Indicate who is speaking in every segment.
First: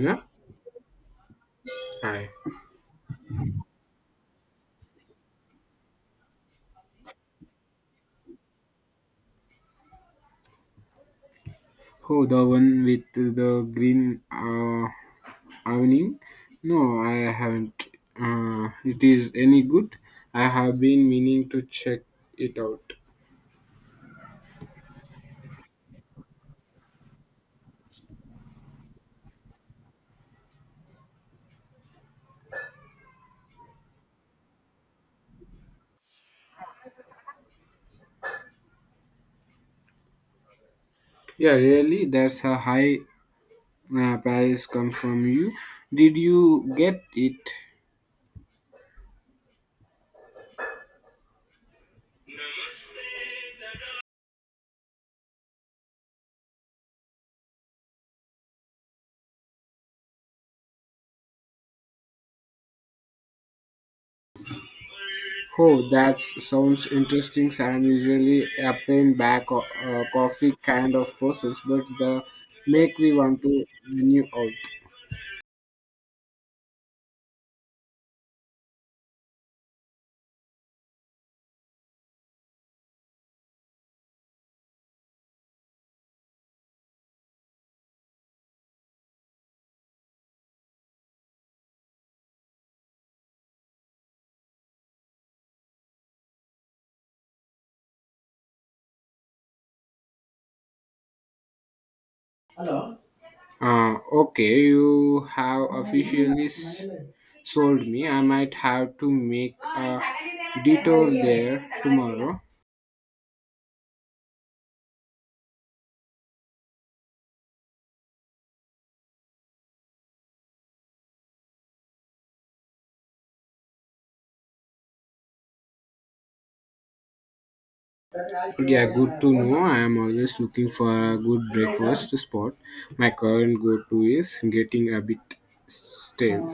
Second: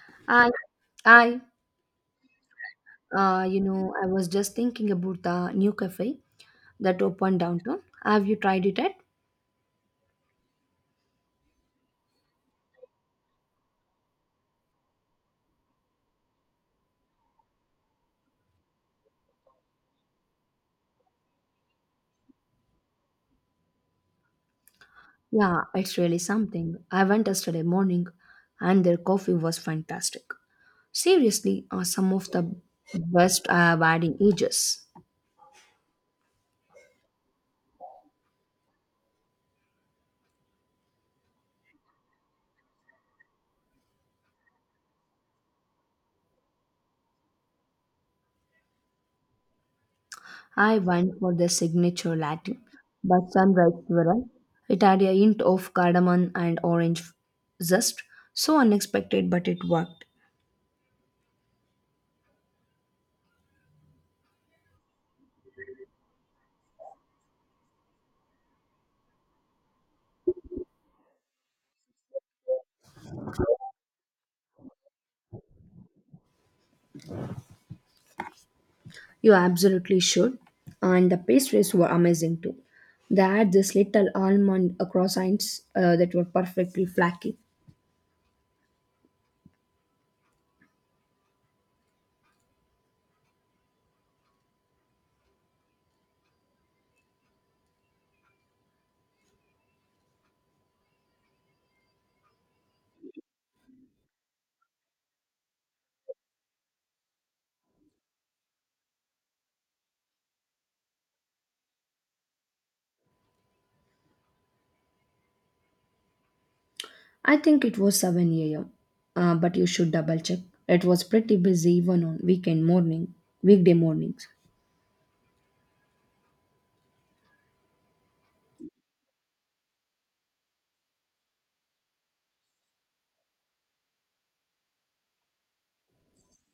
Speaker 1: Yeah,
Speaker 2: I, I,
Speaker 1: I.
Speaker 2: I was just thinking about the new cafe that opened downtown. Have you tried it yet?
Speaker 1: Oh, the one with the green awning? No, I haven't. It is any good? I have been meaning to check it out.
Speaker 2: Yeah, it's really something. I went yesterday morning, and their coffee was fantastic. Seriously, some of the best I have had in ages.
Speaker 1: Yeah, really, that's a high price comes from you. Did you get it?
Speaker 2: I went for their signature latte, but sunrise swirl. It had a hint of cardamom and orange zest. So unexpected, but it worked.
Speaker 1: Oh, that sounds interesting. I'm usually a plain coffee kind of process, but the make me want to menu
Speaker 2: You absolutely should. And the pastries were amazing too. They had this little almond croissants that were perfectly flaky.
Speaker 1: out. Okay, you have officially sold me. I might have to make a detour there tomorrow.
Speaker 2: I think it was 7 a.m. But you should double check. It was pretty busy even on weekday mornings.
Speaker 1: Yeah, good to know. I am always looking for a good breakfast spot. My current go to is getting a bit stale.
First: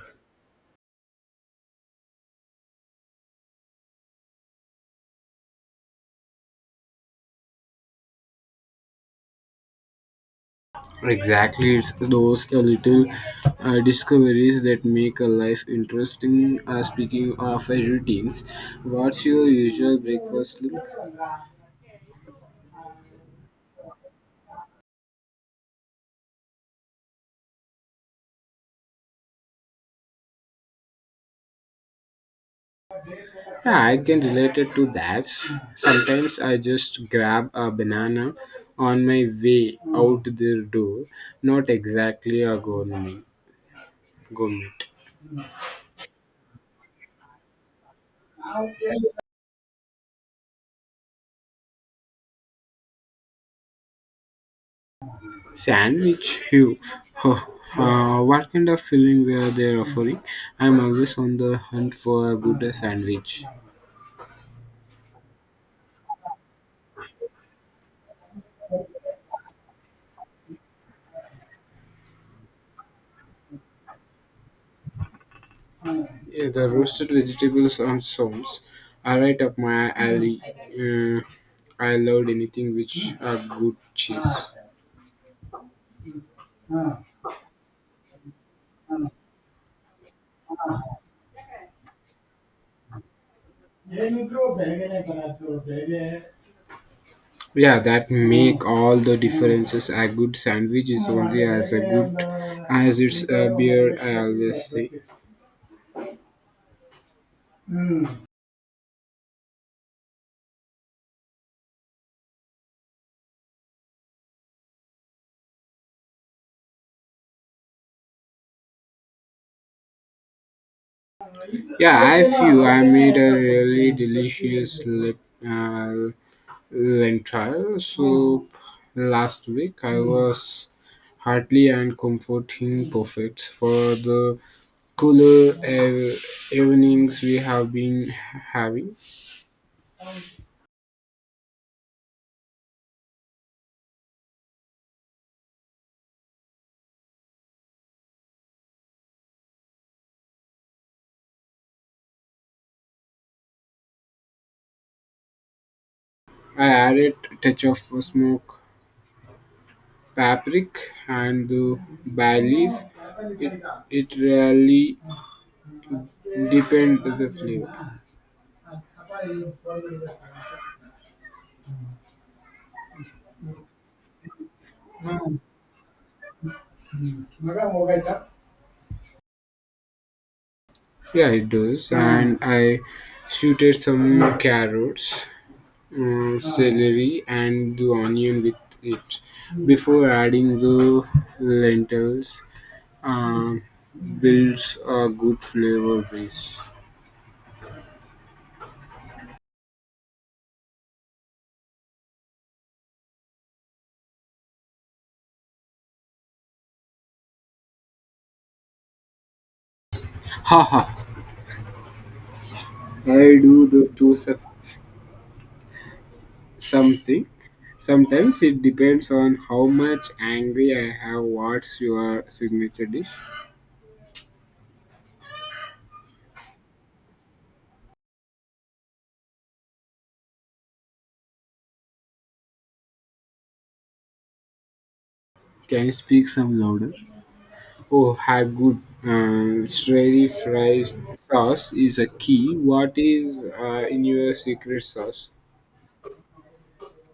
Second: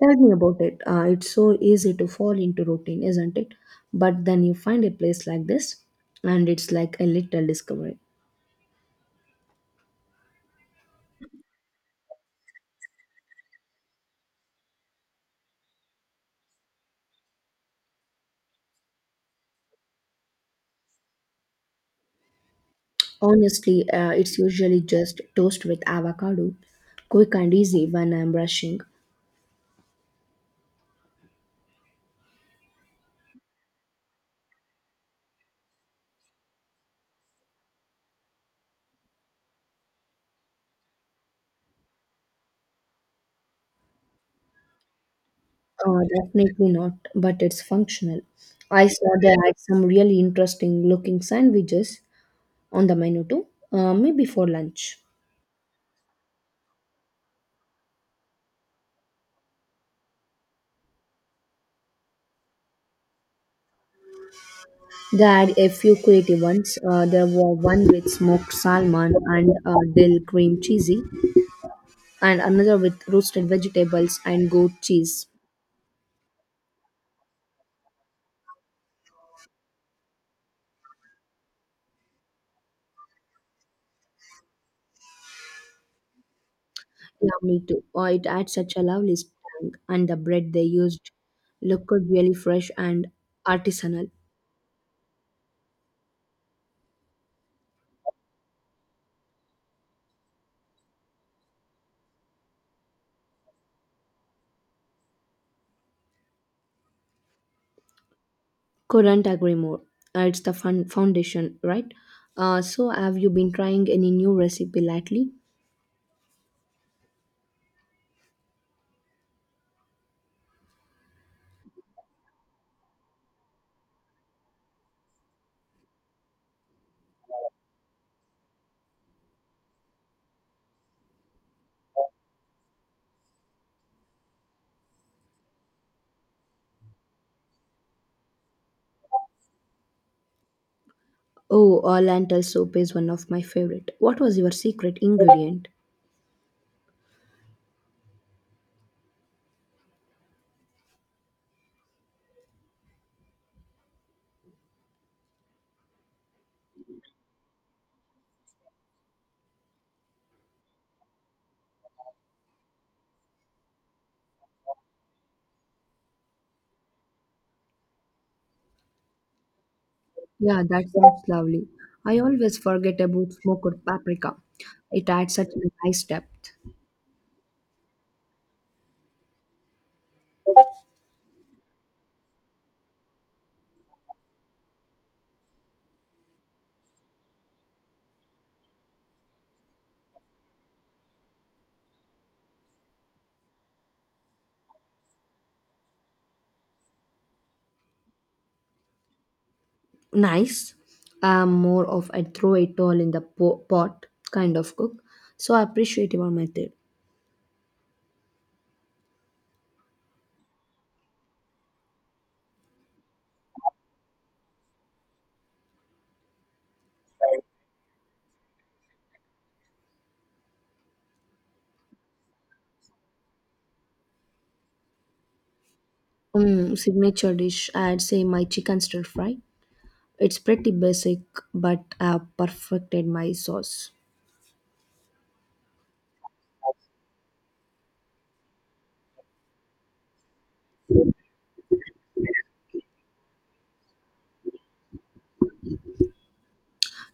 Speaker 2: Tell me about it. It's so easy to fall into routine, isn't it? But then you find a place like this, and it's like a little discovery.
Speaker 1: Exactly, it's those little discoveries that make a life interesting. Speaking of routines, what's your usual breakfast look?
Speaker 2: Honestly, it's usually just toast with avocado, quick and easy when I'm rushing.
Speaker 1: Yeah, I can relate it to that. Sometimes I just grab a banana on my way out the door. Not exactly a gourmet
Speaker 2: Definitely not, but it's functional. I saw they had some really interesting looking sandwiches on the menu too, maybe for lunch.
Speaker 1: sandwich. You, huh, what kind of filling were they offering? I'm always on the hunt for a good sandwich.
Speaker 2: They had a few creative ones. There were one with smoked salmon and dill cream cheesy, and another with roasted vegetables and goat cheese.
Speaker 1: Yeah, the roasted vegetables and sauce are right up my alley. Uh, I loved anything which a good cheese.
Speaker 2: Yeah, me too. Oh, it had such a lovely tang, and the bread they used looked really fresh and artisanal.
Speaker 1: Yeah, that make all the differences. A good sandwich is only as a good as its ಮುದ್ದೆ beer. I ಹಾಕಿದ್ದೆ always say.
Speaker 2: Couldn't agree more. It's the fun foundation, right? So, have you been trying any new recipe lately?
Speaker 1: Yeah, I feel I made a really delicious lip, uh, lentil soup last week. I was hearty and comforting, perfect for the cooler ev- evenings we have been having.
Speaker 2: Oh, lentil soup is one of my favorite. What was your secret ingredient?
Speaker 1: I added a touch of smoke paprika and the bay leaf. It, it really depends on the flavor.
Speaker 2: Yeah, that sounds lovely. I always forget about smoked paprika. It adds such a nice depth.
Speaker 1: Yeah, it does. And I shooted some carrots, celery, and the onion with it before adding the lentils. Um, Builds a good flavor base.
Speaker 2: Nice. I'm more of a throw it all in the pot kind of cook, so I appreciate your method.
Speaker 1: Haha, I do the two sep- something sometimes it depends on how much angry I have. What's your signature dish?
Speaker 2: Mm, signature dish, I'd say my chicken stir fry. It's pretty basic, but I've perfected my sauce.
Speaker 1: Can you speak some louder? Oh, have good sherry fry sauce is a key. What is in your secret sauce?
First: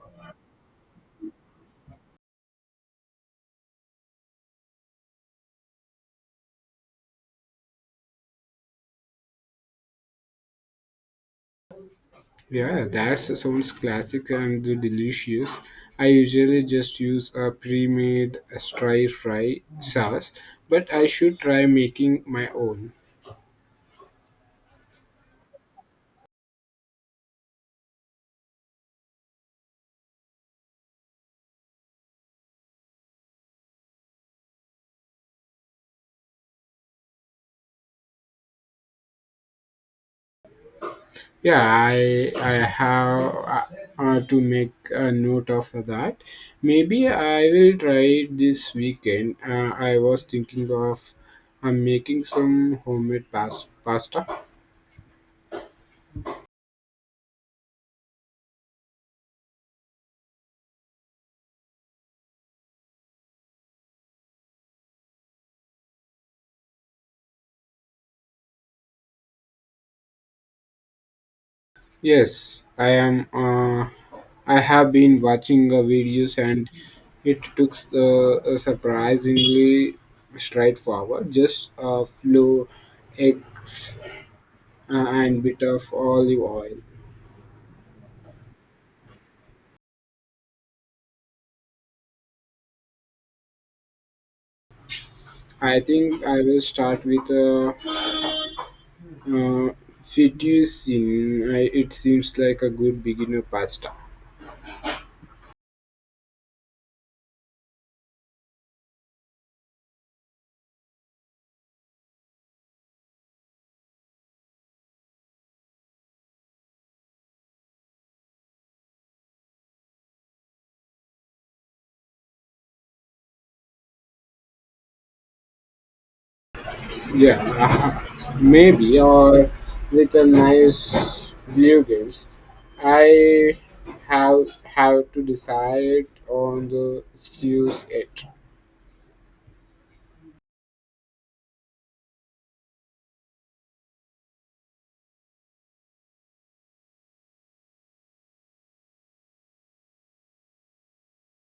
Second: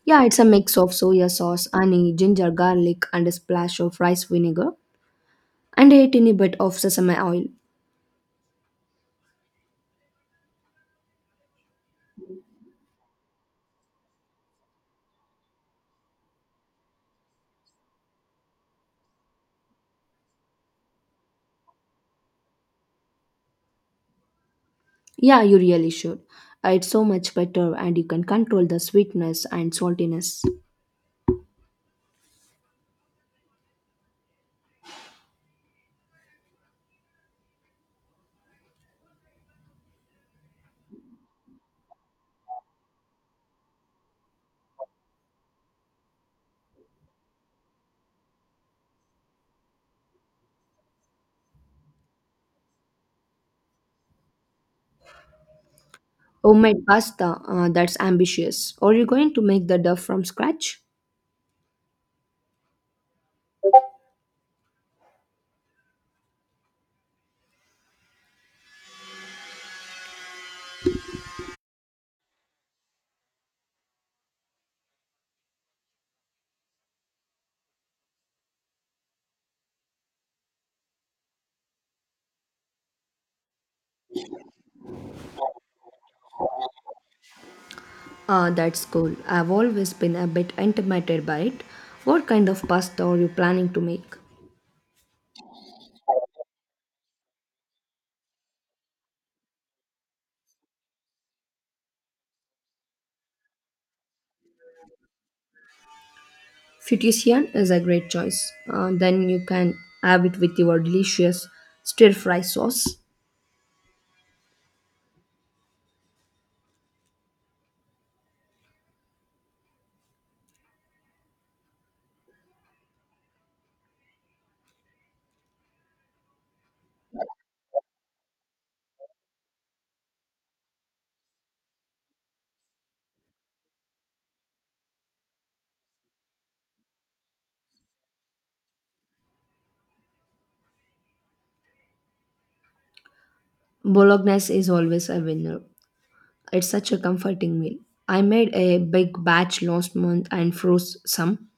Speaker 2: Yeah, it's a mix of soya sauce, honey, ginger, garlic, and a splash of rice vinegar, and a tiny bit of sesame oil.
Speaker 1: Yeah, that sounds classic and delicious. I usually just use a pre-made stir fry sauce, but I should try making my own.
Speaker 2: Yeah, you really should. It's so much better, and you can control the sweetness and saltiness.
Speaker 1: Yeah, I have to make a note of that. Maybe I will try it this weekend. I was thinking of making some homemade pasta.
Speaker 2: Homemade pasta, that's ambitious. Are you going to make the dough from scratch?
Speaker 1: Yes, I am. I have been watching videos, and it took surprisingly straightforward. Just a few eggs and bit of olive oil.
Speaker 2: Ah, that's cool. I've always been a bit intimidated by it. What kind of pasta are you planning to make?
Speaker 1: I think I will start with a Uh, fettuccine, I, it seems like a good beginner pasta.
Speaker 2: Fettuccine is a great choice. Then you can have it with your delicious stir fry sauce.
Speaker 1: Yeah, maybe, or with a nice bluegrass. I have to decide on the use it.
Speaker 2: Bolognese is always a winner. It's such a comforting meal. I made a big batch last month and froze some.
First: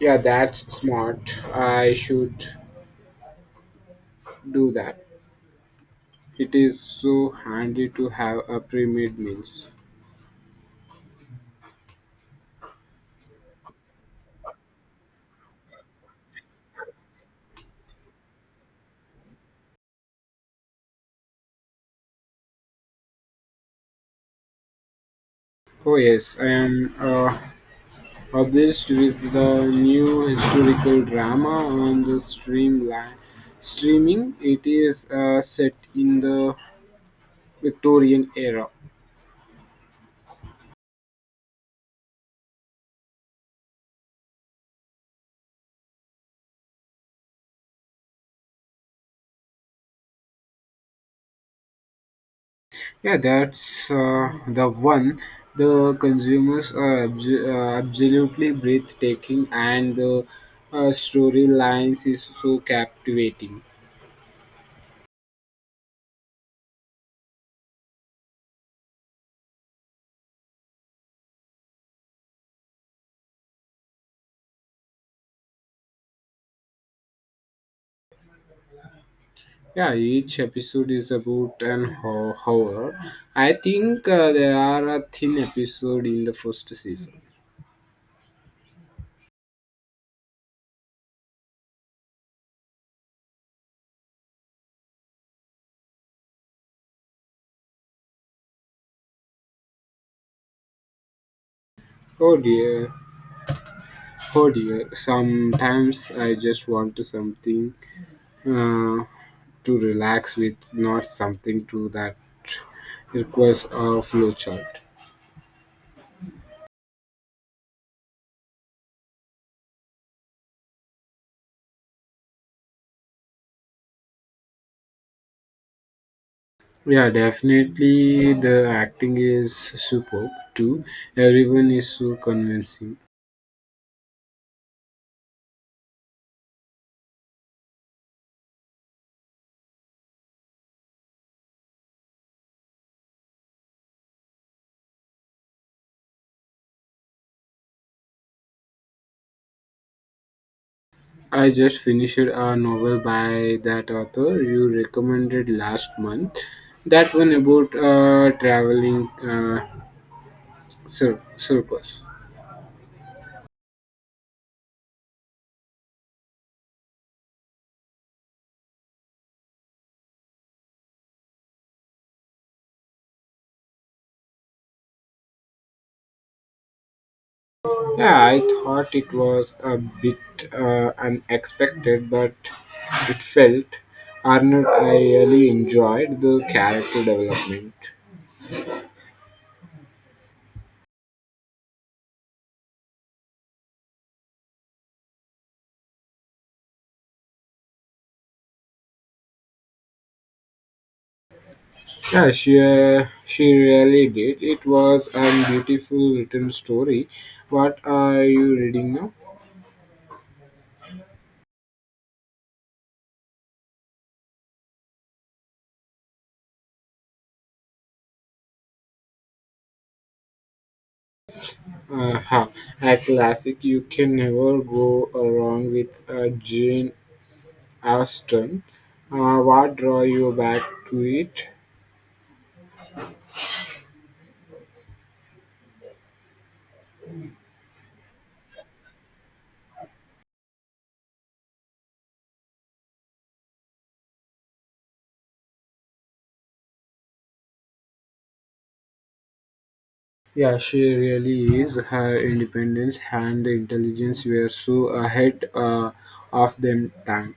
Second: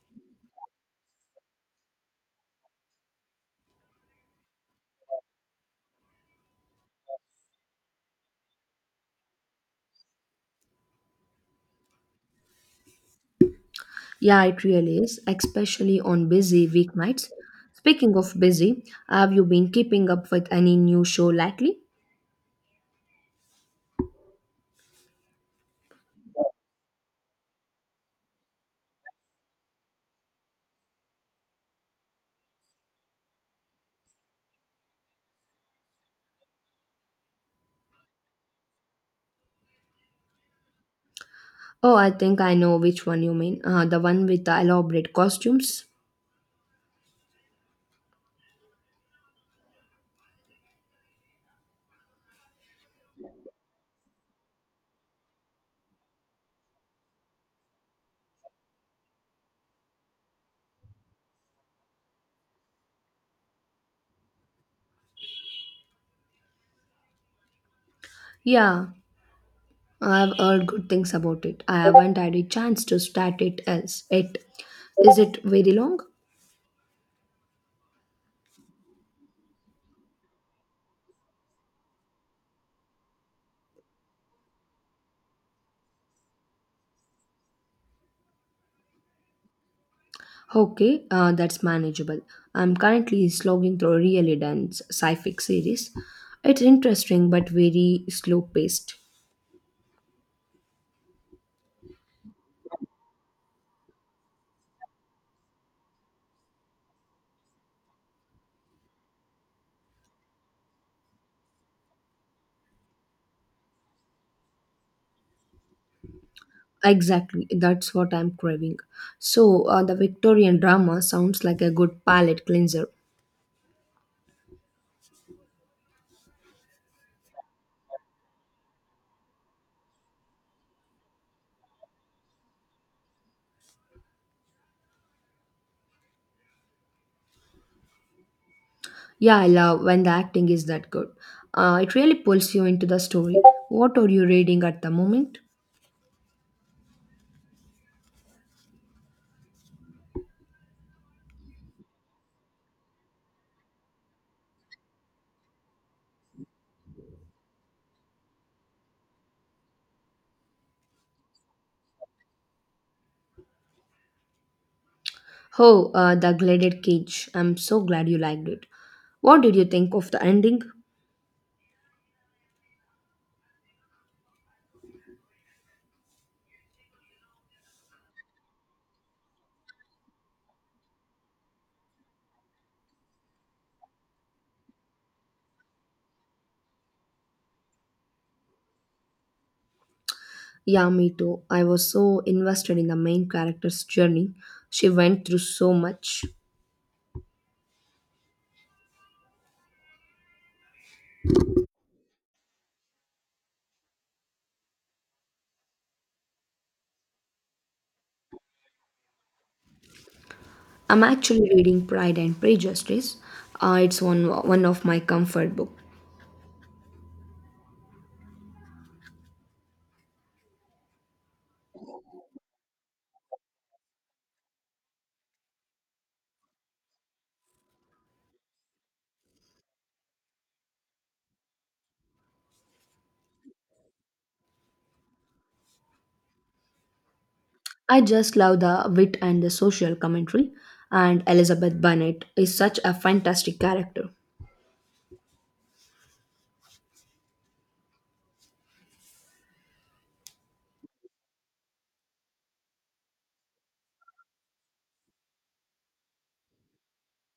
Speaker 1: Yeah, that's smart. I should do that. It is so handy to have a pre-made meals.
Speaker 2: Yeah, it really is, especially on busy weeknights. Speaking of busy, have you been keeping up with any new show lately?
Speaker 1: Oh yes, I am. Published with the new historical drama on the streamline streaming. It is set in the Victorian era.
Speaker 2: Oh, I think I know which one you mean. The one with the elaborate costumes.
Speaker 1: Yeah, that's the one. The consumers are absolutely breathtaking, and the storylines is so captivating.
Speaker 2: Yeah, I've heard good things about it. I haven't had a chance to start it else it is it very long?
Speaker 1: Yeah, each episode is about an hour. I think there are a thin episode in the first season.
Speaker 2: Okay, that's manageable. I'm currently slogging through a really dense sci-fi series. It's interesting but very slow-paced.
Speaker 1: Oh dear. Oh dear, sometimes I just want to something uh, to relax with, not something to that requires a flowchart.
Speaker 2: Exactly, that's what I'm craving. So the Victorian drama sounds like a good palate cleanser.
Speaker 1: Yeah, definitely the acting is superb too. Everyone is so convincing.
Speaker 2: Yeah, I love when the acting is that good. It really pulls you into the story. What are you reading at the moment?
Speaker 1: I just finished a novel by that author you recommended last month. That one about traveling circus.
Speaker 2: Oh, The Gilded Cage. I'm so glad you liked it. What did you think of the ending?
Speaker 1: Yeah, I thought it was a bit unexpected, but it felt Arnold. I really enjoyed the character development.
Speaker 2: Yeah, me too. I was so invested in the main character's journey. She went through so much.
Speaker 1: Yeah, she really did. It was a beautiful written story. What are you reading now?
Speaker 2: I'm actually reading Pride and Prejudice. It's one of my comfort books.
Speaker 1: Huh, a classic. You can never go wrong with Jane Austen. What draw you back to it?
Speaker 2: I just love the wit and the social commentary, and Elizabeth Bennet is such a fantastic character.
Speaker 1: Yeah, she really is. Her independence and the intelligence were so ahead of them time.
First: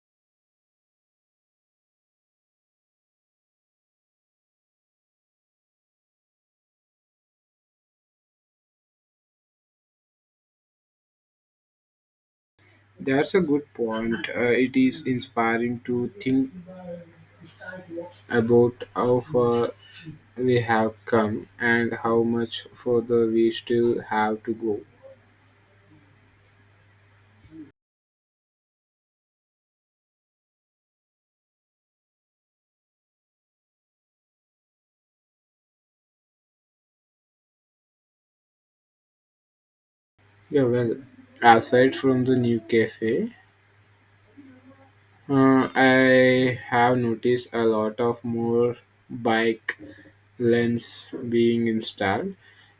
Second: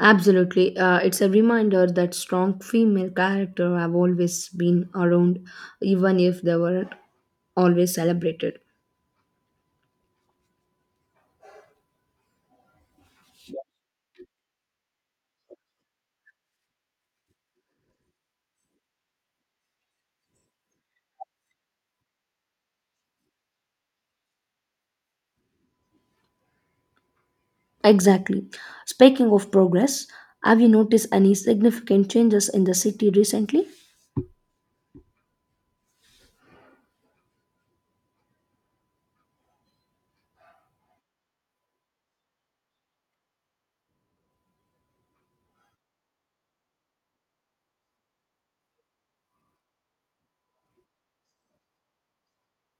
Speaker 2: Absolutely. It's a reminder that strong female character have always been around, even if they weren't always celebrated.
Speaker 1: That's a good point. It is inspiring to think about how far we have come and how much further we still have to go.
Speaker 2: Exactly. Speaking of progress, have you noticed any significant changes in the city recently?
Speaker 1: Yeah, well, aside from the new cafe, I have noticed a lot of more bike lanes being installed.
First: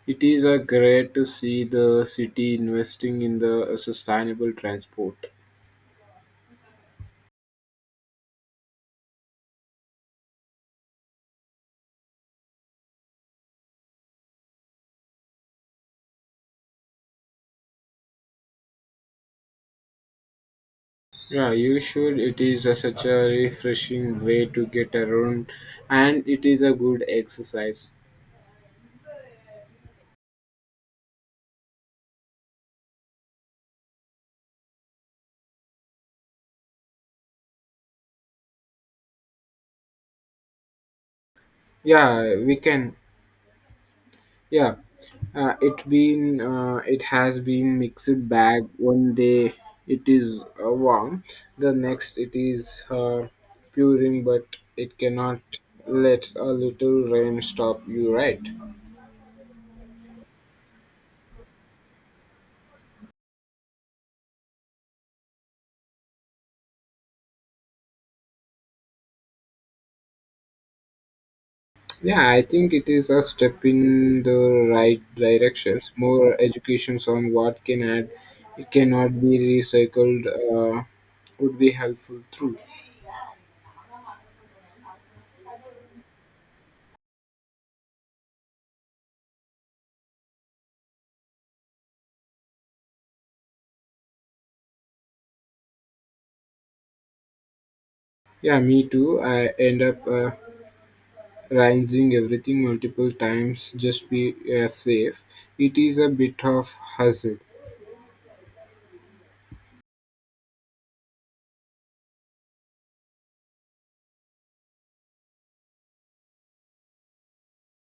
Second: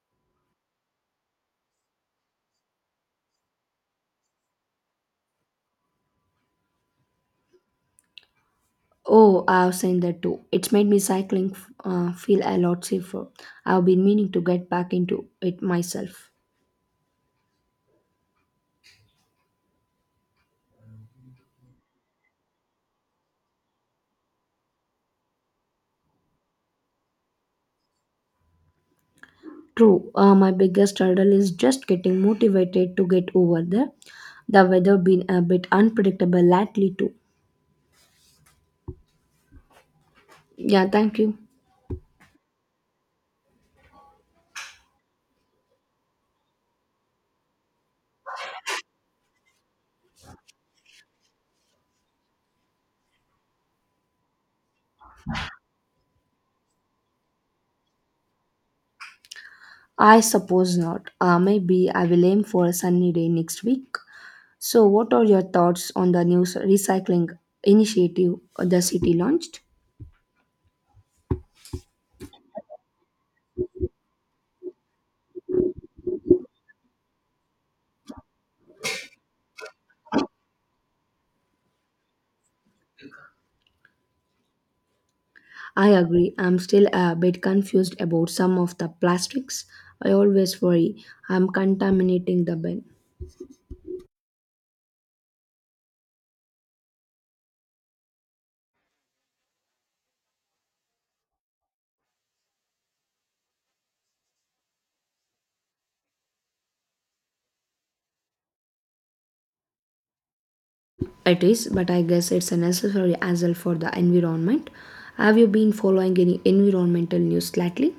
Speaker 1: It is a great to see the city investing in the sustainable transport.
Speaker 2: Oh, I've seen that too. It's made me cycling feel a lot safer. I've been meaning to get back into it myself.
Speaker 1: Yeah, you should. It is a, such a refreshing way to get around, and it is a good exercise.
Speaker 2: True, my biggest hurdle is just getting motivated to get over there. The weather been a bit unpredictable lately too. Yeah, thank you.
Speaker 1: Yeah, we can. Yeah, it has been mixed bag. One day it is warm, the next it is puring, but it cannot let a little rain stop you. Right?
Speaker 2: I suppose not. Maybe I will aim for a sunny day next week. So, what are your thoughts on the new recycling initiative the city launched?
Speaker 1: Yeah, I think it is a step in the right directions. More educations on what can add, it cannot be recycled, would be helpful too.
Speaker 2: I agree. I'm still a bit confused about some of the plastics. I always worry I'm contaminating the bin.
Speaker 1: Yeah, me too. I end up. Rinsing everything multiple times just be safe. It is a bit of hassle.
Speaker 2: It is, but I guess it's a necessary as well for the environment. Have you been following any environmental news lately?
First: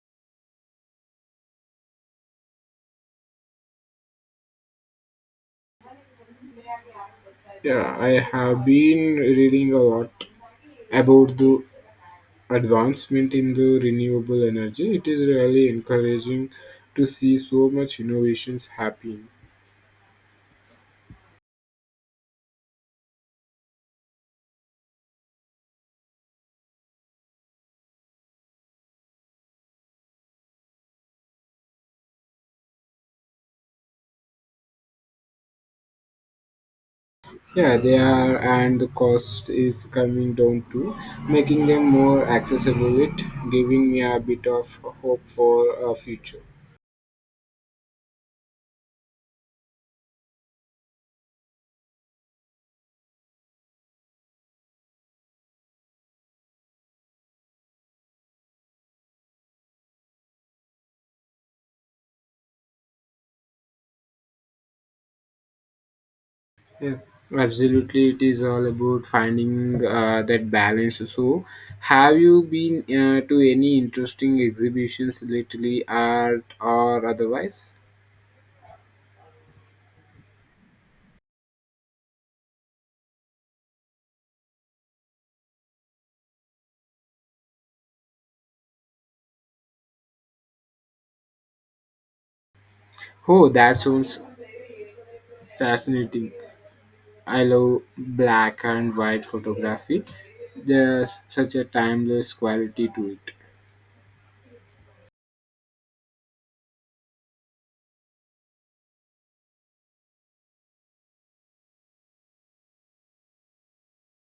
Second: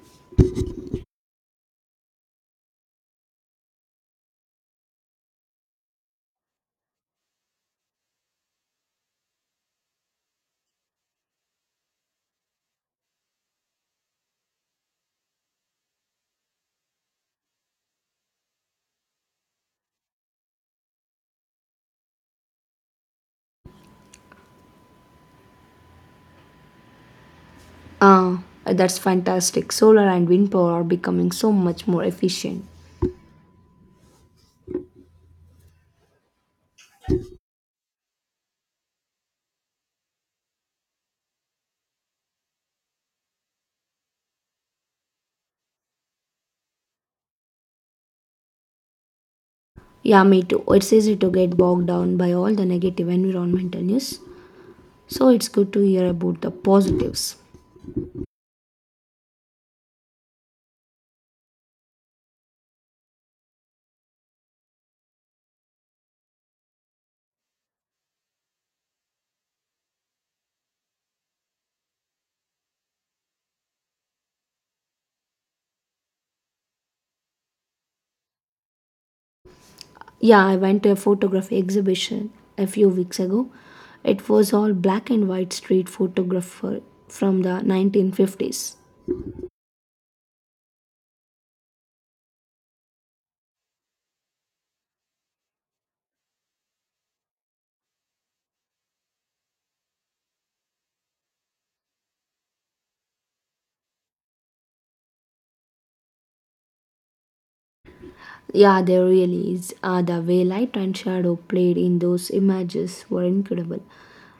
Speaker 1: Yeah, I have been reading a lot about the advancement in the renewable energy. It is really encouraging to see so much innovations happening.
Speaker 2: Ah, that's fantastic. Solar and wind power are becoming so much more efficient.
Speaker 1: Yeah, they are, and the cost is coming down too, making them more accessible. It giving me a bit of hope for a future.
Speaker 2: Yeah, me too. It's easy to get bogged down by all the negative environmental news. So it's good to hear about the positives.
Speaker 1: Yeah, absolutely. It is all about finding that balance. So, have you been to any interesting exhibitions lately, art or otherwise?
Speaker 2: Yeah, I went to a photography exhibition a few weeks ago. It was all black and white street photographer from the 1950s.
Speaker 1: Oh, that sounds fascinating. I love black and white photography. There's such a timeless quality to it.
Speaker 2: Yeah, there really is. The way light and shadow played in those images were incredible.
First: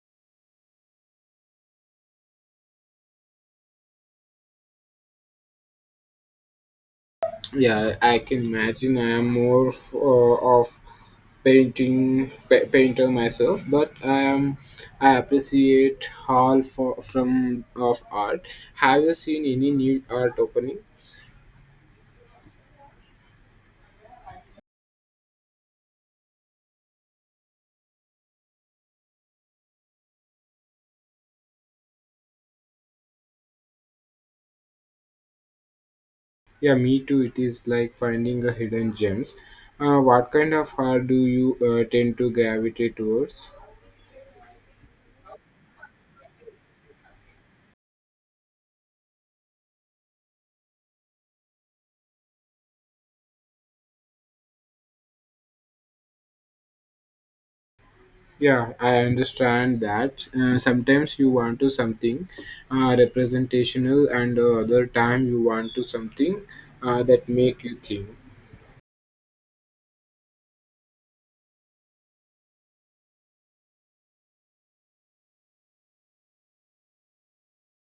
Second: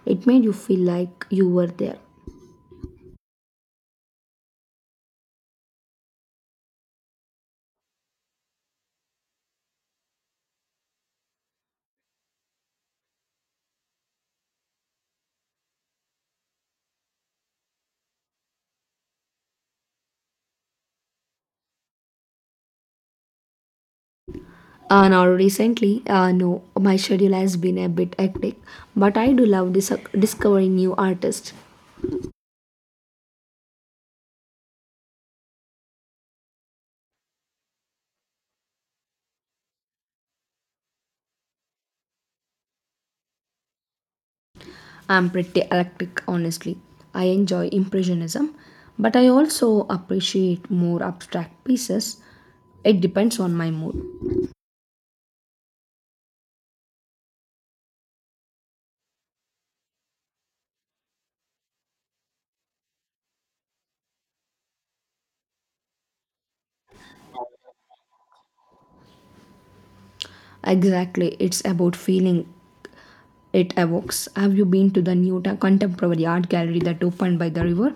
Speaker 2: It made you feel like you were there.
Speaker 1: Yeah, I can imagine. I am more of painter myself, but I appreciate all from of art. Have you seen any new art opening?
Speaker 2: No, my schedule has been a bit hectic, but I do love discovering new artists.
Speaker 1: Yeah, me too. It is like finding a hidden gems. What kind of art do you tend to gravitate towards?
Speaker 2: I'm pretty eclectic, honestly. I enjoy Impressionism, but I also appreciate more abstract pieces. It depends on my mood.
Speaker 1: Yeah, I understand that. Sometimes you want to something representational, and other time you want to something that make you think.
Speaker 2: Exactly, it's about feeling it evokes. Have you been to the new contemporary art gallery that opened by the river?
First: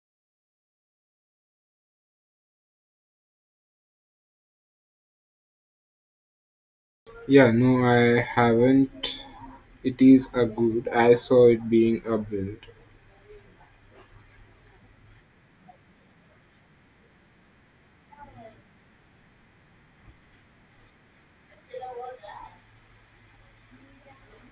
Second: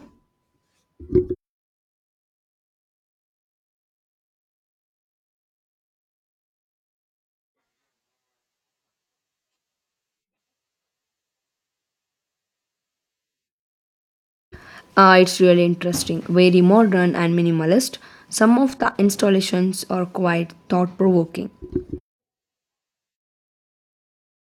Speaker 1: Yeah, no, I haven't. It is a good. I saw it being a build.
Speaker 2: It's really interesting, very modern and minimalist. Some of the installations are quite thought provoking.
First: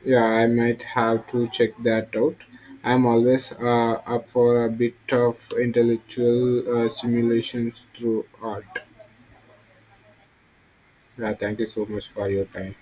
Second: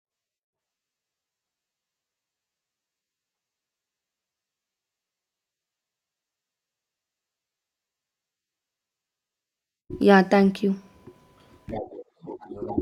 Speaker 1: Yeah, I might have to check that out. I'm always up for a bit of intellectual simulations through art.
Speaker 2: Yeah, thank you.
Speaker 1: Yeah, thank you so much for your time.